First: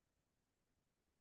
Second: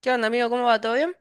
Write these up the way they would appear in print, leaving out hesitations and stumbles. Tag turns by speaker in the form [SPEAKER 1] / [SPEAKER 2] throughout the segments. [SPEAKER 1] ¿Qué onda, amigo? ¿Cómo va? ¿Todo bien?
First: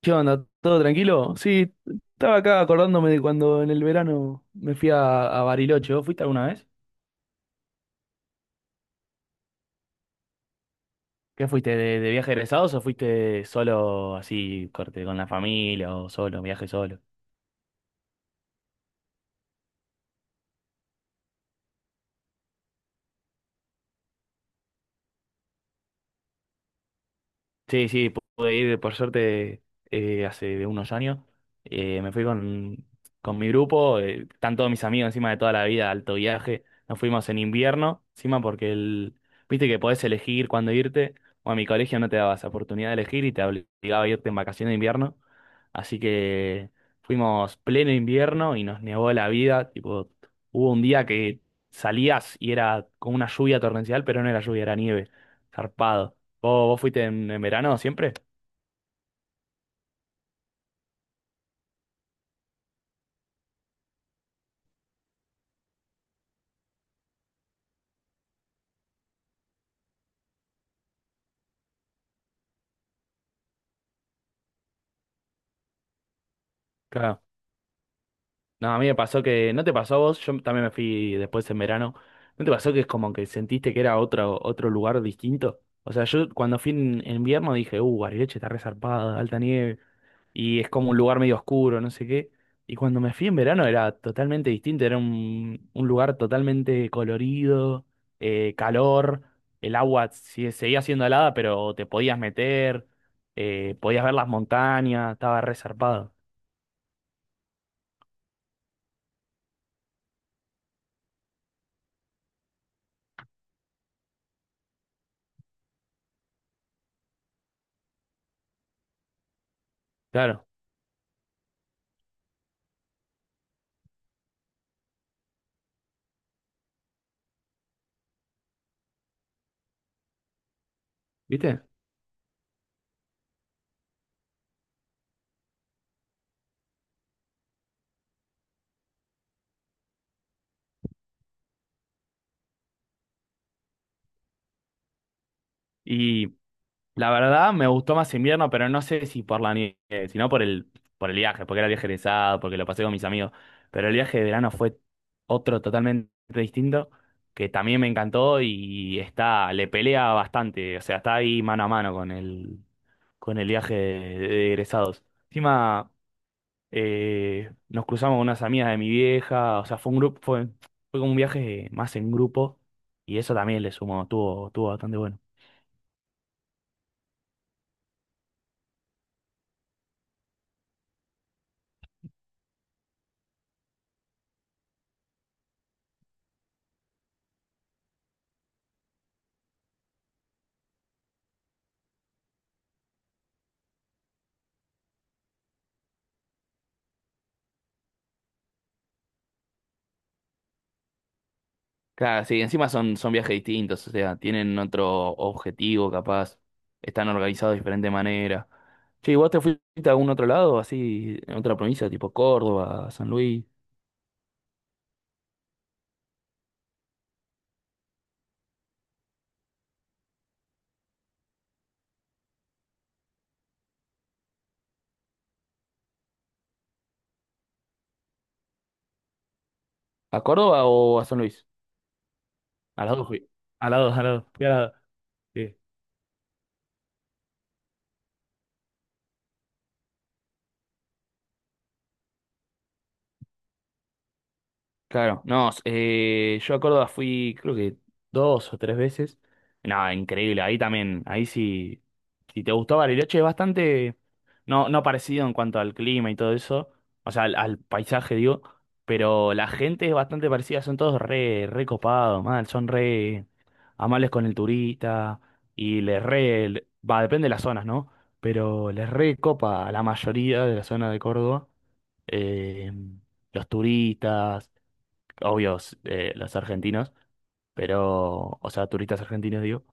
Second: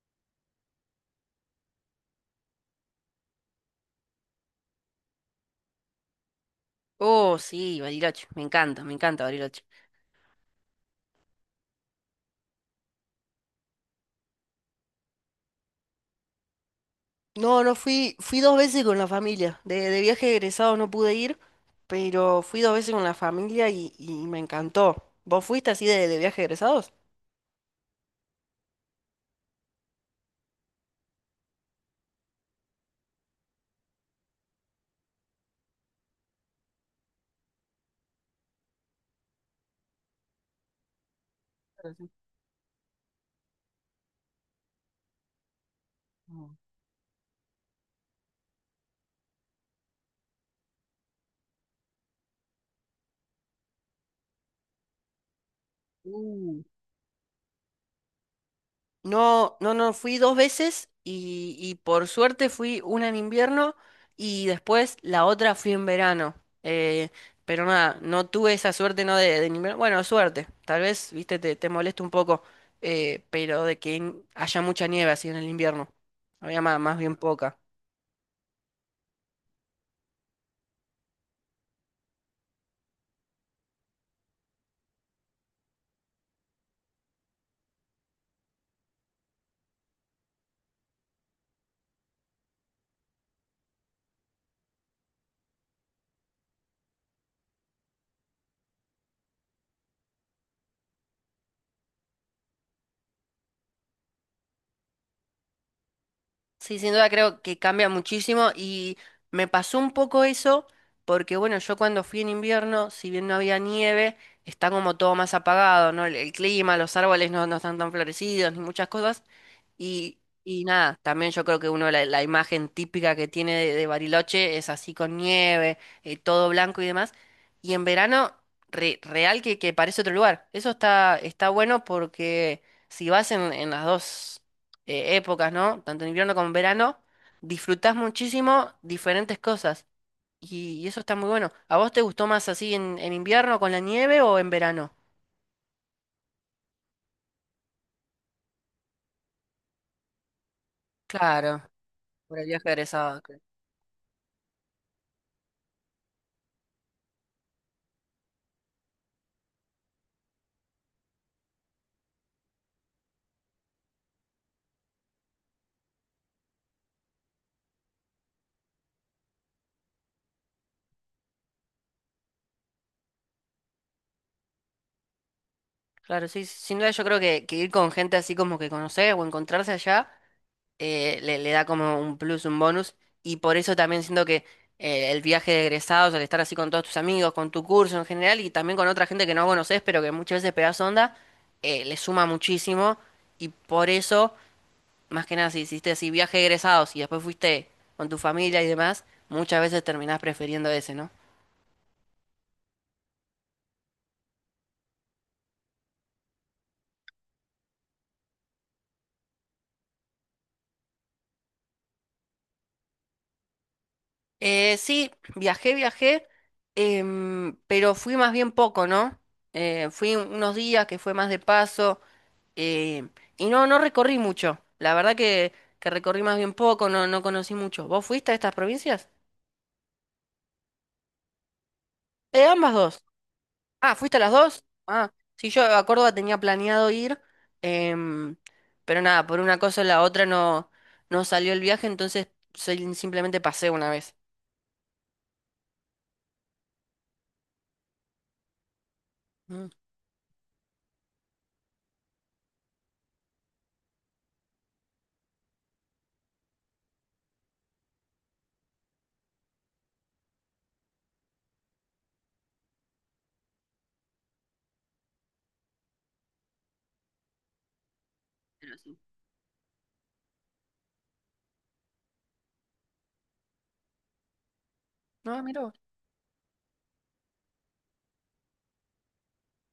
[SPEAKER 2] ¿Qué onda? ¿Todo tranquilo? Sí, estaba acá acordándome de cuando en el verano me fui a Bariloche. ¿Vos fuiste alguna vez?
[SPEAKER 1] Oh, sí, Bariloche. Me encanta Bariloche.
[SPEAKER 2] ¿Qué fuiste? ¿¿De viaje egresados o fuiste solo así, corte, con la familia o solo, viaje solo?
[SPEAKER 1] No, no fui, fui dos veces con la familia. De viaje de egresado no pude ir, pero fui dos veces con la familia y me encantó. ¿Vos fuiste así de viaje de egresados?
[SPEAKER 2] Sí, sí, pude ir por suerte hace unos años. Me fui con mi grupo, están todos mis amigos encima de toda la vida, alto viaje. Nos fuimos en invierno, encima porque viste que podés elegir cuándo irte. O a mi colegio no te daba esa oportunidad de elegir y te obligaba a irte en vacaciones de invierno. Así
[SPEAKER 1] Mm.
[SPEAKER 2] que fuimos pleno invierno y nos nevó la vida. Tipo, hubo un día que salías y era con una lluvia torrencial, pero no era lluvia, era nieve. Zarpado.
[SPEAKER 1] Uh.
[SPEAKER 2] ¿Vos fuiste en verano siempre?
[SPEAKER 1] No, no, no, fui dos veces y por suerte fui una en invierno y después la otra fui en verano. Eh, pero nada, no tuve esa suerte, no de en invierno. Bueno, suerte, tal vez, viste, te molesta un poco, pero de que haya mucha nieve así en el invierno. Había más bien
[SPEAKER 2] Claro.
[SPEAKER 1] poca.
[SPEAKER 2] No, a mí me pasó que, ¿no te pasó a vos? Yo también me fui después en verano. ¿No te pasó que es como que sentiste que era otro, otro lugar distinto? O sea, yo cuando fui en invierno dije, Bariloche está resarpada, alta nieve, y es como un lugar medio oscuro, no sé qué. Y cuando me fui en verano era totalmente distinto, era un lugar totalmente colorido, calor, el agua si- seguía siendo helada, pero te podías meter, podías ver las montañas, estaba resarpado.
[SPEAKER 1] Sí, sin duda creo que cambia muchísimo y me pasó un poco eso porque bueno, yo cuando fui en invierno, si bien no había nieve, está como todo más apagado, ¿no? El clima, los árboles no están tan florecidos ni muchas cosas. Y,
[SPEAKER 2] Claro,
[SPEAKER 1] y nada, también yo creo que uno la imagen típica que tiene de Bariloche es así con nieve, todo blanco y demás. Y en verano, real que parece otro lugar. Eso está
[SPEAKER 2] ¿viste?
[SPEAKER 1] bueno porque si vas en las dos épocas, ¿no? Tanto en invierno como en verano, disfrutás muchísimo diferentes cosas. Y eso está muy bueno. ¿A vos te gustó más así en invierno con la nieve o en verano?
[SPEAKER 2] Y la verdad, me gustó más invierno, pero no sé si por la nieve, sino por por el viaje, porque
[SPEAKER 1] Claro,
[SPEAKER 2] era viaje
[SPEAKER 1] por
[SPEAKER 2] egresado,
[SPEAKER 1] el
[SPEAKER 2] porque
[SPEAKER 1] viaje
[SPEAKER 2] lo pasé con mis
[SPEAKER 1] egresado.
[SPEAKER 2] amigos. Pero el viaje de verano fue otro totalmente distinto, que también me encantó y está, le pelea bastante, o sea, está ahí mano a mano con con el viaje de egresados. Encima, nos cruzamos con unas amigas de mi vieja, o sea, fue un grupo, fue como un viaje más en grupo, y eso también le sumó, tuvo bastante bueno.
[SPEAKER 1] Claro, sí, sí, sin duda yo creo que ir con gente así como que conocer o encontrarse allá le da como un plus, un bonus. Y por eso también siento que el viaje de egresados, al estar así con todos tus amigos, con tu curso en general y también con otra gente que no conoces, pero que muchas veces pegas onda, le suma muchísimo. Y por eso, más que nada, si hiciste así viaje de egresados y después fuiste con tu familia y demás, muchas veces terminás prefiriendo ese, ¿no?
[SPEAKER 2] Claro, sí, encima son, son viajes distintos, o sea, tienen otro objetivo capaz, están organizados de diferente manera. Che, ¿y vos te fuiste a algún otro lado, así, en otra provincia, tipo Córdoba, San Luis?
[SPEAKER 1] Sí, viajé, pero fui más bien poco, ¿no? Fui unos días que fue más de paso, em, y no recorrí mucho. La verdad que recorrí más bien poco, no conocí mucho. ¿Vos fuiste a estas provincias?
[SPEAKER 2] ¿A Córdoba o a San Luis?
[SPEAKER 1] Ambas
[SPEAKER 2] A las
[SPEAKER 1] dos.
[SPEAKER 2] dos fui. Al lado,
[SPEAKER 1] Ah,
[SPEAKER 2] al
[SPEAKER 1] ¿fuiste a
[SPEAKER 2] lado.
[SPEAKER 1] las
[SPEAKER 2] Fui al
[SPEAKER 1] dos?
[SPEAKER 2] lado.
[SPEAKER 1] Ah, sí,
[SPEAKER 2] Sí.
[SPEAKER 1] yo a Córdoba tenía planeado ir, em, pero nada, por una cosa o la otra no salió el viaje, entonces simplemente pasé una vez.
[SPEAKER 2] Claro, no, yo a Córdoba fui creo que dos o tres veces.
[SPEAKER 1] Mm.
[SPEAKER 2] Nada, increíble, ahí también, ahí sí, si te gustó Bariloche es bastante, no, no parecido en cuanto al clima y todo eso, o sea, al paisaje digo, pero la gente es bastante parecida, son todos re, re copados, mal, son re amables con el turista y les va, depende de las zonas, ¿no? Pero
[SPEAKER 1] Pero
[SPEAKER 2] les
[SPEAKER 1] sí.
[SPEAKER 2] re copa a la mayoría de la zona de Córdoba, eh, los turistas
[SPEAKER 1] No, mira vos.
[SPEAKER 2] obvios, los argentinos, pero, o sea, turistas argentinos, digo.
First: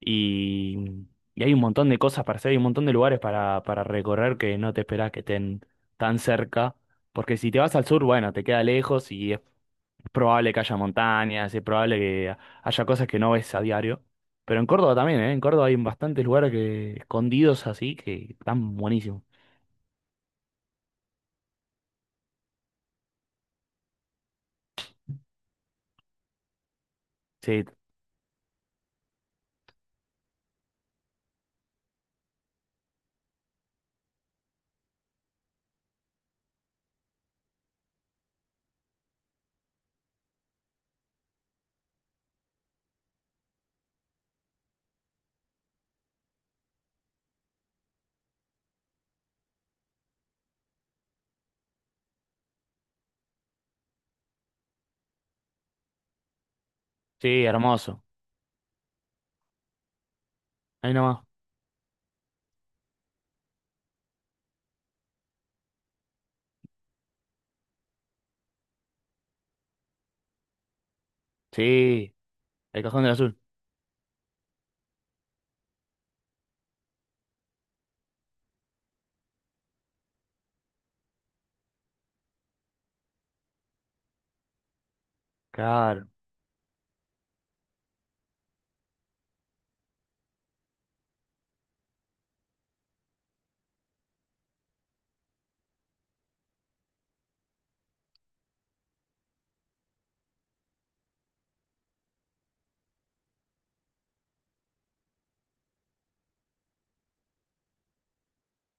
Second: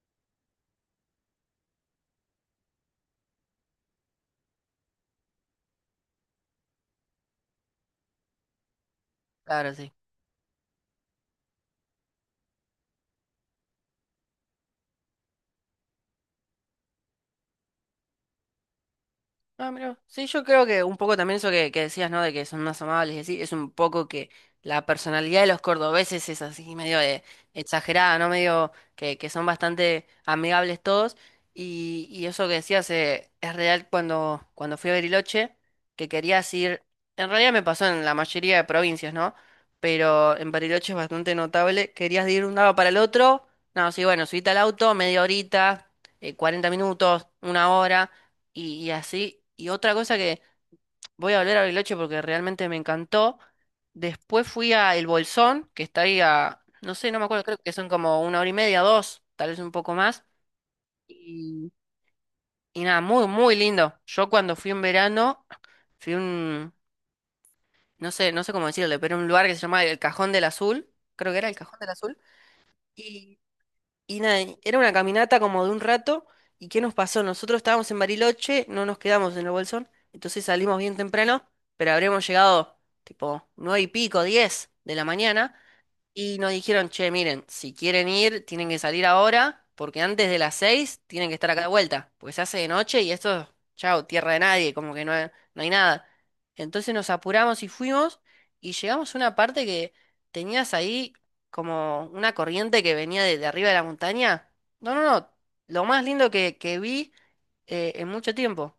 [SPEAKER 2] Y, y hay un montón de cosas para hacer, hay un montón de lugares para recorrer que no te esperás que estén tan cerca, porque si te vas al sur, bueno, te queda lejos y es
[SPEAKER 1] Claro, sí.
[SPEAKER 2] probable que haya montañas, es probable que haya cosas que no ves a diario. Pero en Córdoba también, ¿eh? En Córdoba hay bastantes lugares que, escondidos así que están buenísimos.
[SPEAKER 1] Ah, mira. Sí, yo creo que un poco también eso que decías, ¿no? De que son más amables y así, es un poco que la personalidad de los cordobeses es así, medio
[SPEAKER 2] Sí,
[SPEAKER 1] exagerada, ¿no? Medio que son bastante amigables todos. Y eso que decías, es real cuando fui a Bariloche, que querías ir. En realidad me pasó en la mayoría de provincias, ¿no? Pero en Bariloche es bastante notable. Querías de ir de un lado para el otro. No, sí, bueno, subiste al auto, media horita, 40 minutos, una hora y así. Y otra cosa que voy a volver a Bariloche porque realmente me encantó. Después fui a El Bolsón, que está ahí a, no sé, no me acuerdo,
[SPEAKER 2] sí,
[SPEAKER 1] creo que son
[SPEAKER 2] hermoso.
[SPEAKER 1] como una hora y media, dos, tal vez un poco más.
[SPEAKER 2] Ahí nomás.
[SPEAKER 1] Y, y nada, muy, muy lindo. Yo cuando fui en verano, fui a un, no sé, no sé cómo decirle, pero un lugar que se llama El Cajón del Azul, creo que era El Cajón del
[SPEAKER 2] Sí,
[SPEAKER 1] Azul.
[SPEAKER 2] el Cajón del Azul.
[SPEAKER 1] Y nada, y era una caminata como de un rato. ¿Y qué nos pasó? Nosotros estábamos en Bariloche, no nos quedamos en el Bolsón, entonces salimos bien temprano, pero habremos llegado tipo 9 y pico, 10 de la mañana.
[SPEAKER 2] Claro.
[SPEAKER 1] Y nos dijeron, che, miren, si quieren ir, tienen que salir ahora, porque antes de las 6 tienen que estar acá de vuelta, porque se hace de noche y esto, chao, tierra de nadie, como que no, no hay nada. Entonces nos apuramos y fuimos y llegamos a una parte que tenías ahí como una corriente que venía de arriba de la montaña. No, no, no, lo más lindo que vi en mucho tiempo.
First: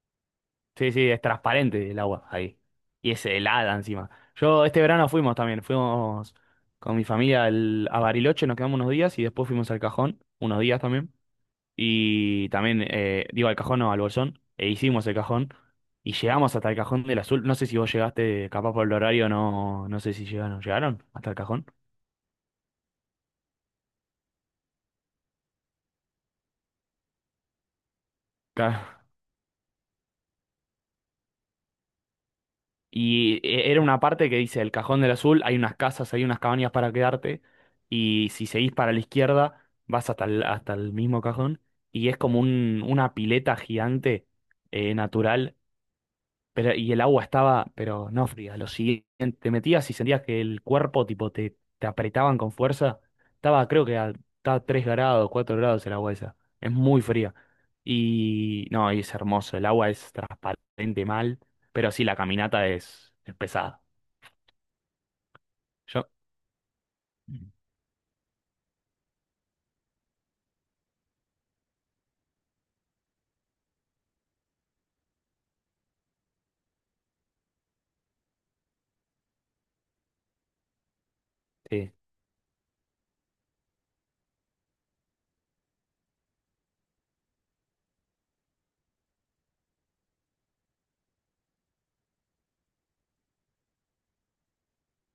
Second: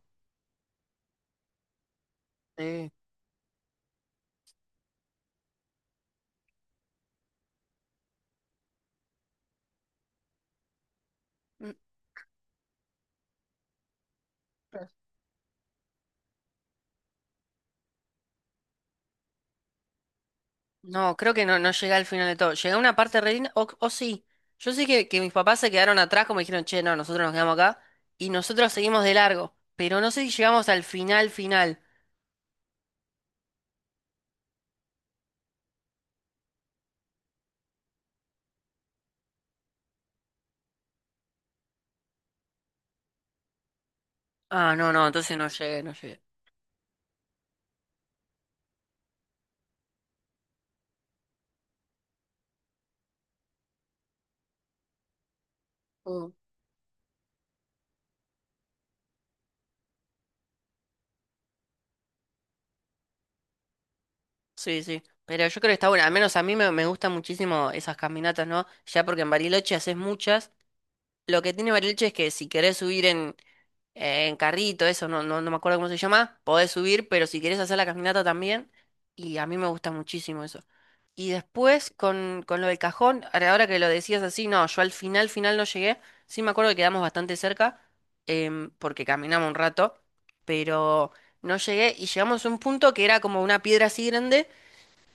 [SPEAKER 2] Sí, sí, es transparente el agua ahí.
[SPEAKER 1] Sí.
[SPEAKER 2] Y es helada encima. Yo este verano fuimos también, fuimos con mi familia a Bariloche, nos quedamos unos días y después fuimos al Cajón, unos días también.
[SPEAKER 1] Mm.
[SPEAKER 2] Y también, digo al Cajón, no, al Bolsón, e hicimos el Cajón y llegamos hasta el Cajón del Azul. No sé si vos llegaste, capaz por el horario, no, no sé si llegaron. ¿Llegaron
[SPEAKER 1] No,
[SPEAKER 2] hasta
[SPEAKER 1] creo
[SPEAKER 2] el
[SPEAKER 1] que no,
[SPEAKER 2] Cajón?
[SPEAKER 1] no, llegué al final de todo. Llegué a una parte re linda, o sí. Yo sé que mis papás se quedaron atrás, como dijeron, che, no, nosotros nos quedamos acá y nosotros seguimos de largo. Pero no sé si llegamos al final, final.
[SPEAKER 2] Y era una parte que dice, el Cajón del Azul, hay unas casas, hay unas cabañas para quedarte, y si seguís para la izquierda, vas hasta hasta el mismo cajón, y es como una pileta gigante,
[SPEAKER 1] Ah, no, no, entonces no
[SPEAKER 2] natural.
[SPEAKER 1] llegué, no llegué.
[SPEAKER 2] Pero, y el agua estaba, pero no fría. Lo siguiente, te metías y sentías que el cuerpo, tipo, te apretaban con fuerza. Estaba, estaba 3 grados, 4 grados el agua
[SPEAKER 1] Mm.
[SPEAKER 2] esa. Es muy fría. Y no, y es hermoso. El agua es transparente mal, pero sí, la caminata es pesada.
[SPEAKER 1] Sí, sí. Pero yo creo que está bueno.
[SPEAKER 2] Yo,
[SPEAKER 1] Al menos a mí me gustan muchísimo esas caminatas, ¿no? Ya porque en Bariloche haces muchas. Lo que tiene Bariloche es que si querés subir en carrito, eso, no me acuerdo cómo se llama, podés subir, pero si querés hacer la caminata también, y a mí me gusta muchísimo eso. Y después
[SPEAKER 2] sí,
[SPEAKER 1] con lo del cajón, ahora ahora que lo decías así, no, yo al final, final no llegué, sí me acuerdo que quedamos bastante cerca, porque caminamos un rato, pero no llegué y llegamos a un punto que era como una piedra así grande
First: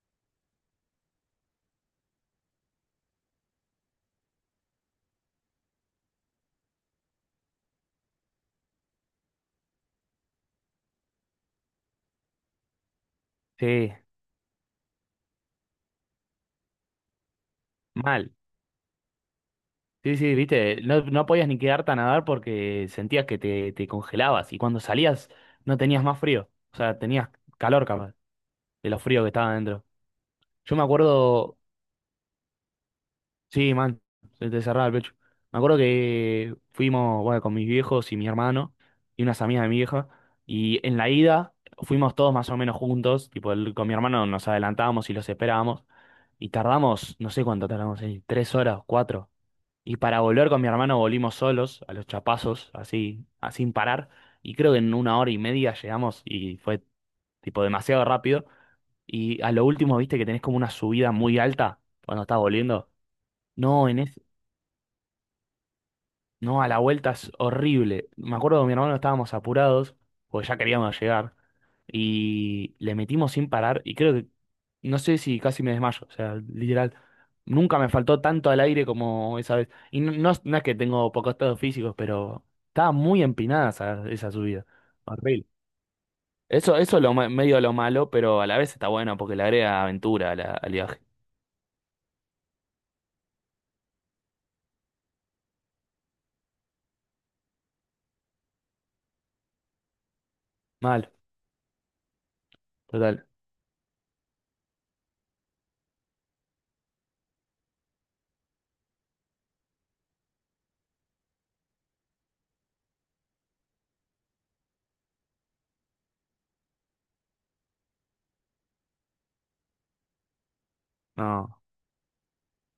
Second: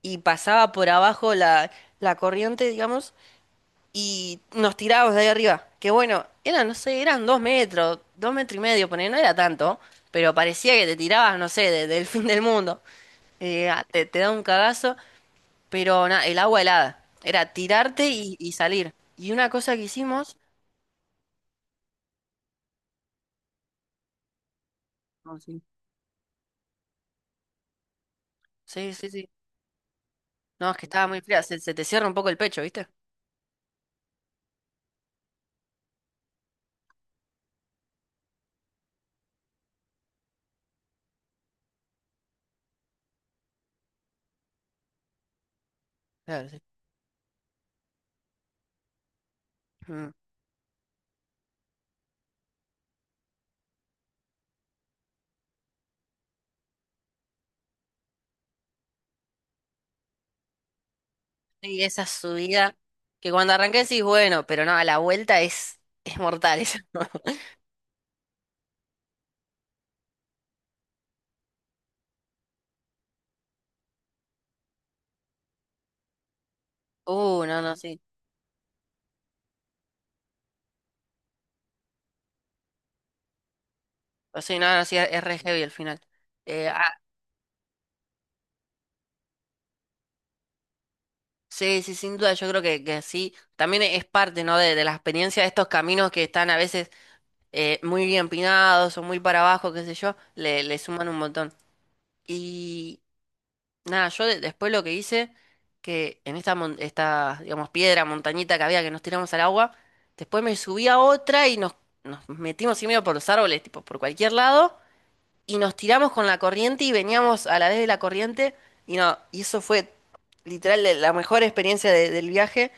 [SPEAKER 1] y pasaba por abajo la corriente, digamos, y nos tirábamos de ahí arriba. Que bueno, eran, no sé, eran 2 metros, 2 metros y medio, poner, no era tanto, pero parecía que te tirabas, no sé, del fin del mundo. Ah,
[SPEAKER 2] sí,
[SPEAKER 1] te da un cagazo, pero el agua helada. Era tirarte
[SPEAKER 2] mal.
[SPEAKER 1] y salir. Y una cosa que
[SPEAKER 2] Sí, sí,
[SPEAKER 1] hicimos.
[SPEAKER 2] viste, no, no podías ni quedarte a nadar porque sentías que te congelabas y cuando salías
[SPEAKER 1] No, sí.
[SPEAKER 2] no tenías más frío. O sea, tenías calor capaz de
[SPEAKER 1] Sí,
[SPEAKER 2] lo
[SPEAKER 1] sí,
[SPEAKER 2] frío que
[SPEAKER 1] sí.
[SPEAKER 2] estaba adentro.
[SPEAKER 1] No,
[SPEAKER 2] Yo
[SPEAKER 1] es
[SPEAKER 2] me
[SPEAKER 1] que estaba muy fría,
[SPEAKER 2] acuerdo,
[SPEAKER 1] se te cierra un poco el pecho, ¿viste?
[SPEAKER 2] sí, man, se te cerraba el pecho. Me acuerdo que fuimos, bueno, con mis viejos y mi hermano y unas amigas de mi vieja. Y en la ida fuimos todos más o menos juntos. Tipo, con mi hermano nos adelantábamos y los esperábamos.
[SPEAKER 1] Claro,
[SPEAKER 2] Y
[SPEAKER 1] sí.
[SPEAKER 2] tardamos, no sé cuánto tardamos, tres horas, cuatro. Y
[SPEAKER 1] Mm.
[SPEAKER 2] para volver con mi hermano volvimos solos, a los chapazos, así, así sin parar. Y creo que en una hora y media llegamos y fue tipo demasiado rápido. Y a lo último, viste que tenés como una subida muy alta
[SPEAKER 1] Sí, esa
[SPEAKER 2] cuando estás
[SPEAKER 1] subida
[SPEAKER 2] volviendo.
[SPEAKER 1] que cuando arranqué
[SPEAKER 2] No,
[SPEAKER 1] decís, bueno, pero no, a la vuelta es mortal
[SPEAKER 2] no, a
[SPEAKER 1] esa.
[SPEAKER 2] la vuelta es horrible. Me acuerdo que mi hermano estábamos apurados, porque ya queríamos llegar, y le metimos sin parar, y creo que, no sé si casi me desmayo, o sea, literal,
[SPEAKER 1] No, no,
[SPEAKER 2] nunca me
[SPEAKER 1] sí.
[SPEAKER 2] faltó tanto al aire como esa vez. Y no, no es que tengo pocos estados físicos, pero estaba muy empinada esa
[SPEAKER 1] O sea,
[SPEAKER 2] subida.
[SPEAKER 1] nada, sí, es re
[SPEAKER 2] Horrible.
[SPEAKER 1] heavy al final.
[SPEAKER 2] Eso,
[SPEAKER 1] Ah,
[SPEAKER 2] eso es lo, medio lo malo, pero a la vez está bueno, porque le agrega aventura a al viaje.
[SPEAKER 1] sí, sí, sin duda, yo creo que sí. También es parte, ¿no? De la experiencia de estos caminos que están a veces muy bien pinados o muy para abajo, qué sé yo, le suman
[SPEAKER 2] Mal,
[SPEAKER 1] un montón. Y
[SPEAKER 2] total.
[SPEAKER 1] nada, yo después lo que hice, que en esta, esta, digamos, piedra, montañita que había que nos tiramos al agua, después me subí a otra y nos metimos así medio por los árboles, tipo, por cualquier lado. Y nos tiramos con la corriente y veníamos a la vez de la corriente y no, y eso fue literal la mejor
[SPEAKER 2] No,
[SPEAKER 1] experiencia del viaje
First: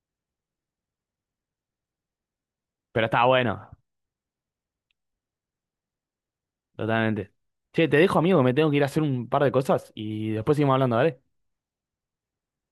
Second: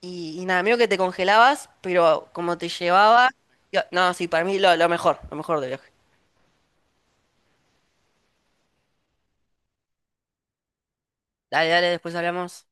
[SPEAKER 1] y nada, medio que te congelabas, pero como te
[SPEAKER 2] pero está
[SPEAKER 1] llevaba,
[SPEAKER 2] bueno.
[SPEAKER 1] no, sí, para mí lo, mejor, lo mejor del viaje.
[SPEAKER 2] Totalmente. Che, te dejo, amigo, me tengo que ir a hacer un par de cosas y después seguimos hablando, ¿vale?
[SPEAKER 1] Dale, dale, después hablamos.